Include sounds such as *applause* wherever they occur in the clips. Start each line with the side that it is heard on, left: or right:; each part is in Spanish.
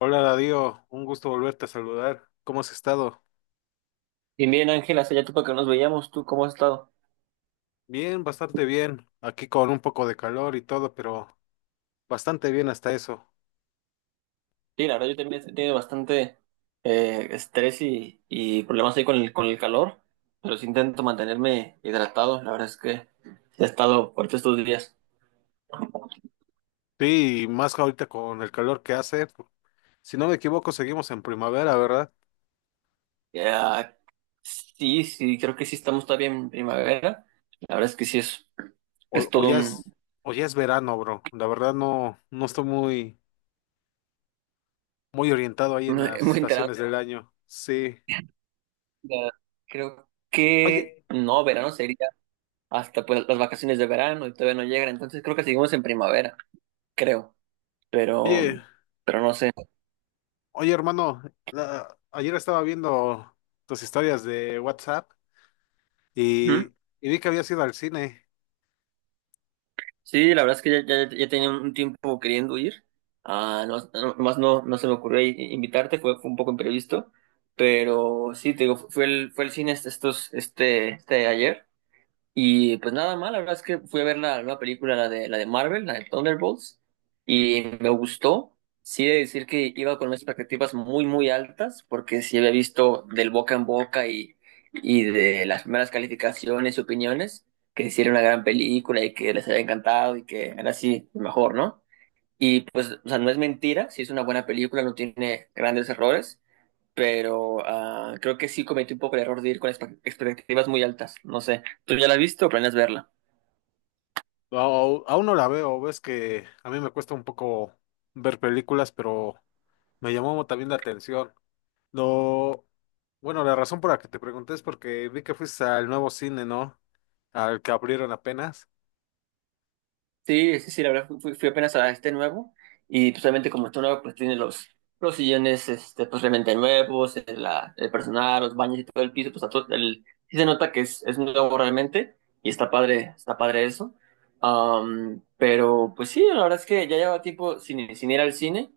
left: Hola Darío, un gusto volverte a saludar. ¿Cómo has estado?
right: Y bien, Ángela, hace ya tiempo que nos veíamos, ¿tú cómo has estado?
left: Bien, bastante bien. Aquí con un poco de calor y todo, pero bastante bien hasta eso.
right: Sí, la verdad yo también he tenido bastante estrés y problemas ahí con con el calor, pero sí intento mantenerme hidratado, la verdad es que sí he estado fuerte estos días.
left: Sí, y más ahorita con el calor que hace. Si no me equivoco, seguimos en primavera, ¿verdad?
right: Ya, sí, creo que sí estamos todavía en primavera, la verdad es que
left: O,
right: es
left: o
right: todo
left: ya
right: un...
left: es, o ya es verano, bro. La verdad no, no estoy muy, muy orientado ahí en las
right: muy enterado.
left: estaciones del año. Sí.
right: Ya, creo que
left: Oye,
right: no, verano sería hasta pues las vacaciones de verano y todavía no llegan, entonces creo que seguimos en primavera, creo. pero,
left: oye,
right: pero no sé.
left: oye, hermano, ayer estaba viendo tus historias de WhatsApp
right: Ujú.
left: y, y vi que habías ido al cine.
right: Sí, la verdad es que ya tenía un tiempo queriendo ir. Ah, no, no- más no, no se me ocurrió invitarte, fue un poco imprevisto, pero sí, te digo, fue el cine este ayer. Y pues nada mal, la verdad es que fui a ver la nueva película, la de Marvel, la de Thunderbolts, y me gustó. Sí, he de decir que iba con unas expectativas muy altas, porque sí había visto del boca en boca y de las primeras calificaciones y opiniones, que hicieron una gran película y que les había encantado y que era así mejor, ¿no? Y pues, o sea, no es mentira, sí es una buena película, no tiene grandes errores, pero creo que sí cometí un poco el error de ir con expectativas muy altas. No sé, ¿tú ya la has visto o planeas verla?
left: Aún no la veo, ves que a mí me cuesta un poco ver películas, pero me llamó también la atención. Lo, bueno, la razón por la que te pregunté es porque vi que fuiste al nuevo cine, ¿no? Al que abrieron apenas.
right: Sí, la verdad fui apenas a este nuevo, y pues obviamente como está nuevo pues tiene los sillones este, pues realmente nuevos, el personal, los baños y todo el piso, pues a todo, el, sí se nota que es nuevo realmente y está padre eso. Pero pues sí, la verdad es que ya lleva tiempo sin ir al cine,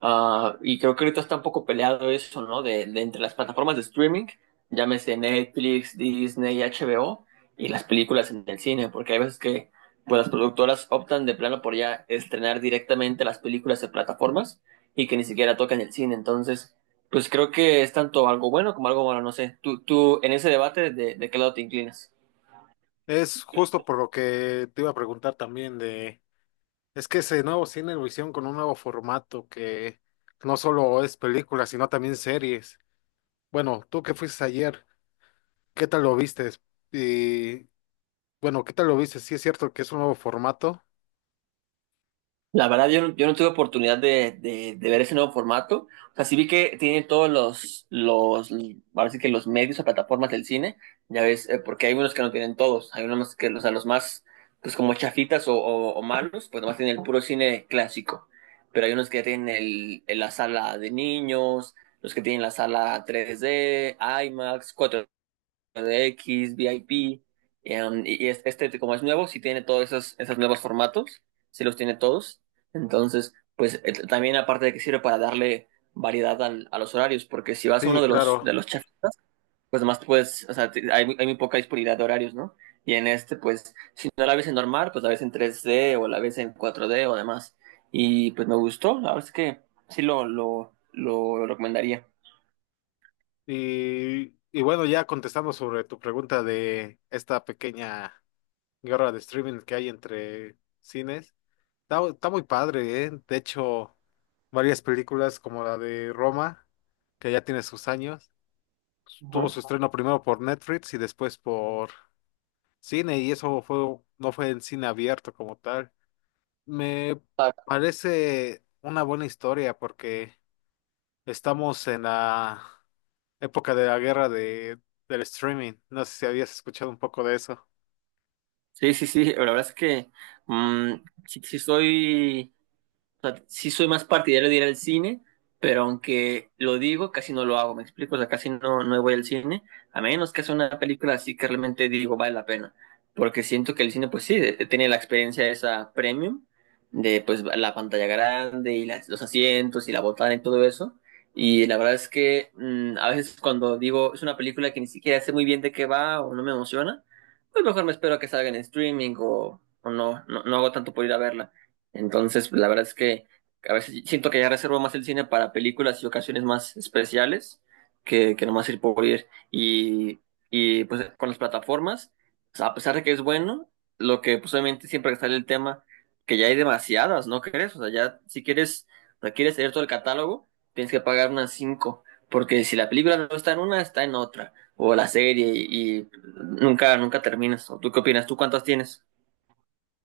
right: ah, y creo que ahorita está un poco peleado eso, ¿no? De entre las plataformas de streaming, llámese Netflix, Disney, HBO y las películas en el cine, porque hay veces que pues las productoras optan de plano por ya estrenar directamente las películas en plataformas y que ni siquiera tocan el cine. Entonces, pues creo que es tanto algo bueno como algo malo, no sé. Tú en ese debate, de qué lado te inclinas?
left: Es justo por lo que te iba a preguntar también es que ese nuevo cine lo hicieron con un nuevo formato que no solo es películas, sino también series. Bueno, tú que fuiste ayer, ¿qué tal lo viste? Y bueno, ¿qué tal lo viste? ¿Sí es cierto que es un nuevo formato?
right: La verdad, yo no tuve oportunidad de ver ese nuevo formato. O sea, sí vi que tienen todos ahora sí que los medios o plataformas del cine, ya ves, porque hay unos que no tienen todos. Hay unos más que, o sea, los más, pues como chafitas o malos, pues nomás tienen el puro cine clásico. Pero hay unos que ya tienen la sala de niños, los que tienen la sala 3D, IMAX, de DX, VIP, y este como es nuevo, sí tiene todos esos nuevos formatos, sí los tiene todos. Entonces, pues también aparte de que sirve para darle variedad a los horarios, porque si vas a
left: Sí,
right: uno de
left: claro.
right: de los chafas, pues nomás te puedes, o sea, hay muy poca disponibilidad de horarios, ¿no? Y en este, pues, si no la ves en normal, pues la ves en 3D o la ves en 4D o demás. Y pues me gustó, la verdad es que sí lo recomendaría.
left: Y bueno, ya contestando sobre tu pregunta de esta pequeña guerra de streaming que hay entre cines, está muy padre, ¿eh? De hecho, varias películas como la de Roma, que ya tiene sus años, tuvo
right: Ujú.
left: su estreno primero por Netflix y después por cine, y eso fue, no fue en cine abierto como tal. Me parece una buena historia porque estamos en la época de la guerra del streaming. No sé si habías escuchado un poco de eso.
right: Sí, la verdad es que mm, sí soy... O sea, sí soy más partidario de ir al cine, pero aunque lo digo, casi no lo hago, ¿me explico? O sea, casi no, no voy al cine, a menos que sea una película así que realmente digo vale la pena. Porque siento que el cine, pues sí, tiene la experiencia esa premium de pues la pantalla grande y los asientos y la botana y todo eso. Y la verdad es que a veces cuando digo es una película que ni siquiera sé muy bien de qué va o no me emociona, pues mejor me espero a que salga en streaming o no, no, no hago tanto por ir a verla. Entonces, la verdad es que a veces siento que ya reservo más el cine para películas y ocasiones más especiales que nomás ir por ir. Y pues con las plataformas, o sea, a pesar de que es bueno, lo que pues obviamente siempre está el tema que ya hay demasiadas, ¿no crees? O sea, ya si quieres, o sea, quieres tener todo el catálogo, tienes que pagar unas cinco. Porque si la película no está en una, está en otra. O la serie y nunca terminas. ¿O tú qué opinas? ¿Tú cuántas tienes?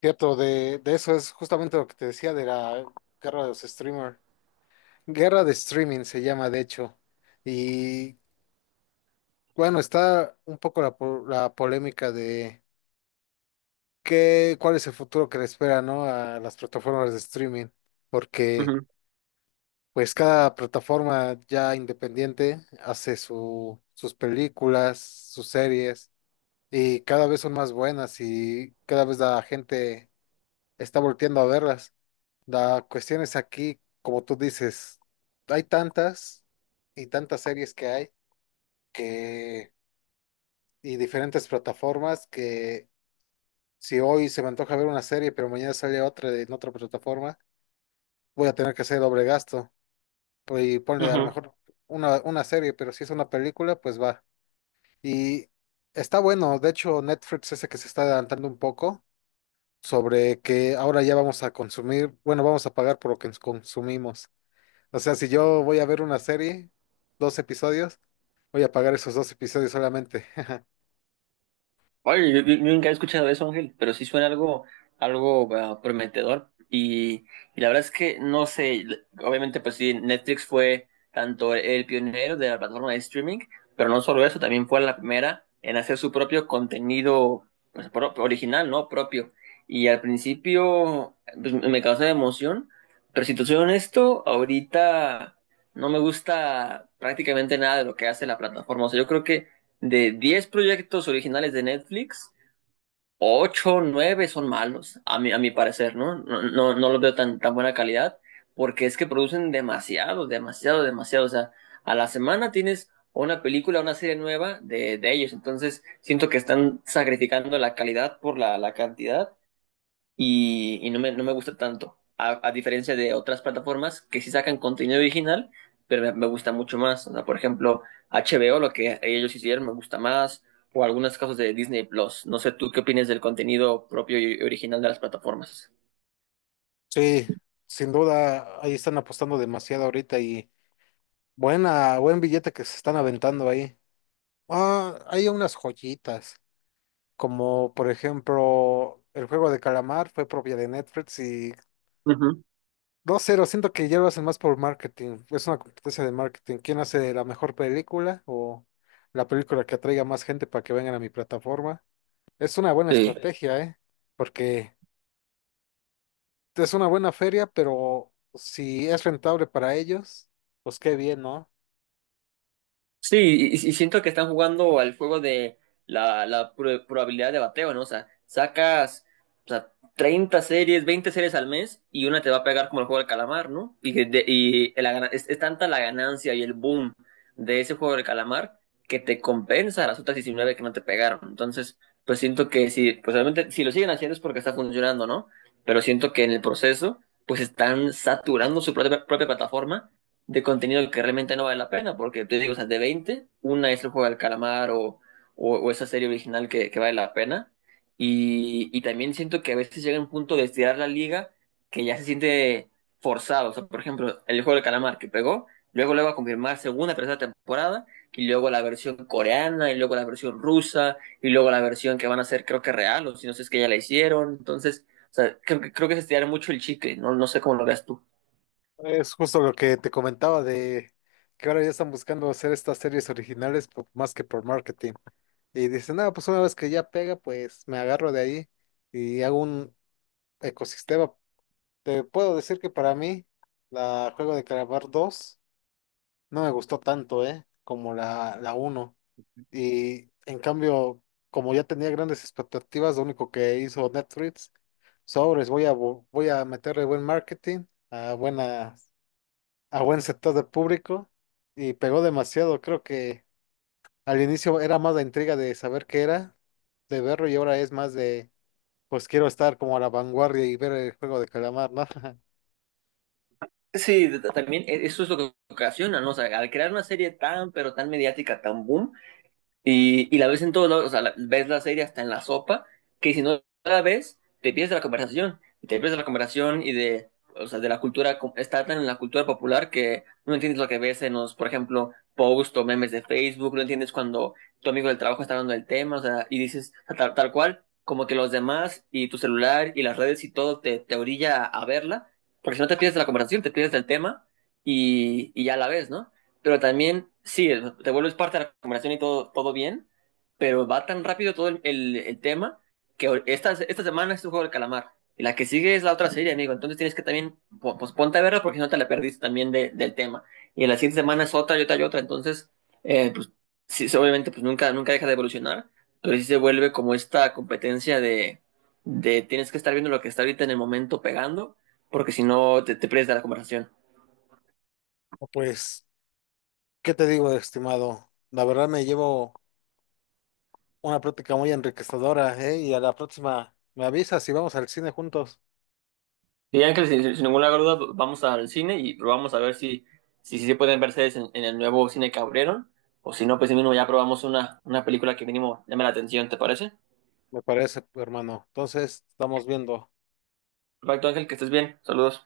left: Cierto, de eso es justamente lo que te decía de la guerra de los streamers. Guerra de streaming se llama, de hecho. Y bueno, está un poco la polémica de cuál es el futuro que le espera, ¿no? A las plataformas de streaming. Porque
right: Ujú,
left: pues cada plataforma ya independiente hace sus películas, sus series. Y cada vez son más buenas y cada vez la gente está volteando a verlas. La cuestión es aquí, como tú dices, hay tantas y tantas series que hay que y diferentes plataformas que si hoy se me antoja ver una serie, pero mañana sale otra en otra plataforma, voy a tener que hacer doble gasto. Pues, y ponle a lo
right: ujú.
left: mejor una serie, pero si es una película, pues va. Y está bueno, de hecho Netflix ese que se está adelantando un poco sobre que ahora ya vamos a consumir, bueno, vamos a pagar por lo que consumimos. O sea, si yo voy a ver una serie, dos episodios, voy a pagar esos dos episodios solamente. *laughs*
right: Oye, yo nunca he escuchado eso, Ángel, pero sí suena algo prometedor. Y la verdad es que no sé, obviamente, pues sí, Netflix fue tanto el pionero de la plataforma de streaming, pero no solo eso, también fue la primera en hacer su propio contenido pues, original, ¿no? Propio. Y al principio pues, me causó emoción, pero si te soy honesto, ahorita no me gusta prácticamente nada de lo que hace la plataforma. O sea, yo creo que de 10 proyectos originales de Netflix, 8, 9 son malos, a mi parecer, ¿no? No los veo tan, tan buena calidad, porque es que producen demasiado, demasiado, demasiado. O sea, a la semana tienes una película, una serie nueva de ellos. Entonces, siento que están sacrificando la calidad por la cantidad y no me gusta tanto, a diferencia de otras plataformas que sí sacan contenido original, pero me gusta mucho más. O sea, por ejemplo, HBO, lo que ellos hicieron, me gusta más, o algunos casos de Disney Plus. No sé, ¿tú qué opinas del contenido propio y original de las plataformas?
left: Sí, sin duda, ahí están apostando demasiado ahorita y buen billete que se están aventando ahí. Ah, hay unas joyitas, como por ejemplo, el juego de calamar fue propia de Netflix y
right: Ujú.
left: dos cero siento que ya lo hacen más por marketing. Es una competencia de marketing. ¿Quién hace la mejor película o la película que atraiga más gente para que vengan a mi plataforma? Es una buena, sí,
right: Sí.
left: estrategia, ¿eh? Porque es una buena feria, pero si es rentable para ellos, pues qué bien, ¿no?
right: Sí, y siento que están jugando al juego de la probabilidad de bateo, ¿no? O sea, sacas, o sea, 30 series, 20 series al mes y una te va a pegar como el juego del calamar, ¿no? Y, que de- y la gana- Es tanta la ganancia y el boom de ese juego del calamar que te compensa las otras 19 que no te pegaron. Entonces, pues siento que si, pues realmente si lo siguen haciendo es porque está funcionando, ¿no? Pero siento que en el proceso, pues están saturando su propia plataforma de contenido que realmente no vale la pena, porque te digo, o sea, de 20 una es el juego del calamar o esa serie original que vale la pena. Y también siento que a veces llega un punto de estirar la liga que ya se siente forzado. O sea, por ejemplo, el juego del calamar que pegó, luego luego a confirmar segunda, tercera temporada, y luego la versión coreana, y luego la versión rusa, y luego la versión que van a hacer, creo que real, o si no sé, es que ya la hicieron. Entonces, o sea, creo que es estirar mucho el chicle, no, no sé cómo lo veas tú.
left: Es justo lo que te comentaba de que ahora ya están buscando hacer estas series originales más que por marketing. Y dicen, no, pues una vez que ya pega, pues me agarro de ahí y hago un ecosistema. Te puedo decir que para mí la Juego de Calamar 2 no me gustó tanto, ¿eh? Como la uno. Y en cambio, como ya tenía grandes expectativas, lo único que hizo Netflix, sobres, voy a meterle buen marketing, a, buena, a buen sector de público, y pegó demasiado. Creo que al inicio era más la intriga de saber qué era, de verlo, y ahora es más pues quiero estar como a la vanguardia y ver el Juego de Calamar, ¿no? *laughs*
right: Sí, también eso es lo que ocasiona, ¿no? O sea, al crear una serie tan, pero tan mediática, tan boom, y la ves en todos lados, o sea, ves la serie hasta en la sopa, que si no la ves, te pierdes de la conversación, y te pierdes de la conversación o sea, de la cultura, está tan en la cultura popular que no entiendes lo que ves en los, por ejemplo, posts o memes de Facebook, no entiendes cuando tu amigo del trabajo está hablando del tema, o sea, y dices tal, tal cual, como que los demás y tu celular y las redes y todo te orilla a verla, porque si no te pierdes de la conversación, te pierdes del tema y ya la ves, ¿no? Pero también, sí, te vuelves parte de la conversación y todo, todo bien, pero va tan rápido todo el tema que esta semana es un juego del calamar. Y la que sigue es la otra serie, amigo. Entonces tienes que también, pues ponte a verla porque si no te la perdiste también del tema. Y en la siguiente semana es otra y otra y otra. Entonces, pues sí, sí, obviamente, pues nunca deja de evolucionar, pero sí se vuelve como esta competencia de tienes que estar viendo lo que está ahorita en el momento pegando, porque si no te pierdes de la conversación.
left: Pues, ¿qué te digo, estimado? La verdad me llevo una plática muy enriquecedora, ¿eh? Y a la próxima me avisas si vamos al cine juntos.
right: Sí, Ángel, sin ninguna duda vamos al cine y probamos a ver si, si se pueden verse en el nuevo cine que abrieron, o si no, pues si mismo ya probamos una película que mínimo llame la atención, ¿te parece?
left: Me parece, hermano. Entonces, estamos viendo.
right: Perfecto, Ángel, que estés bien. Saludos.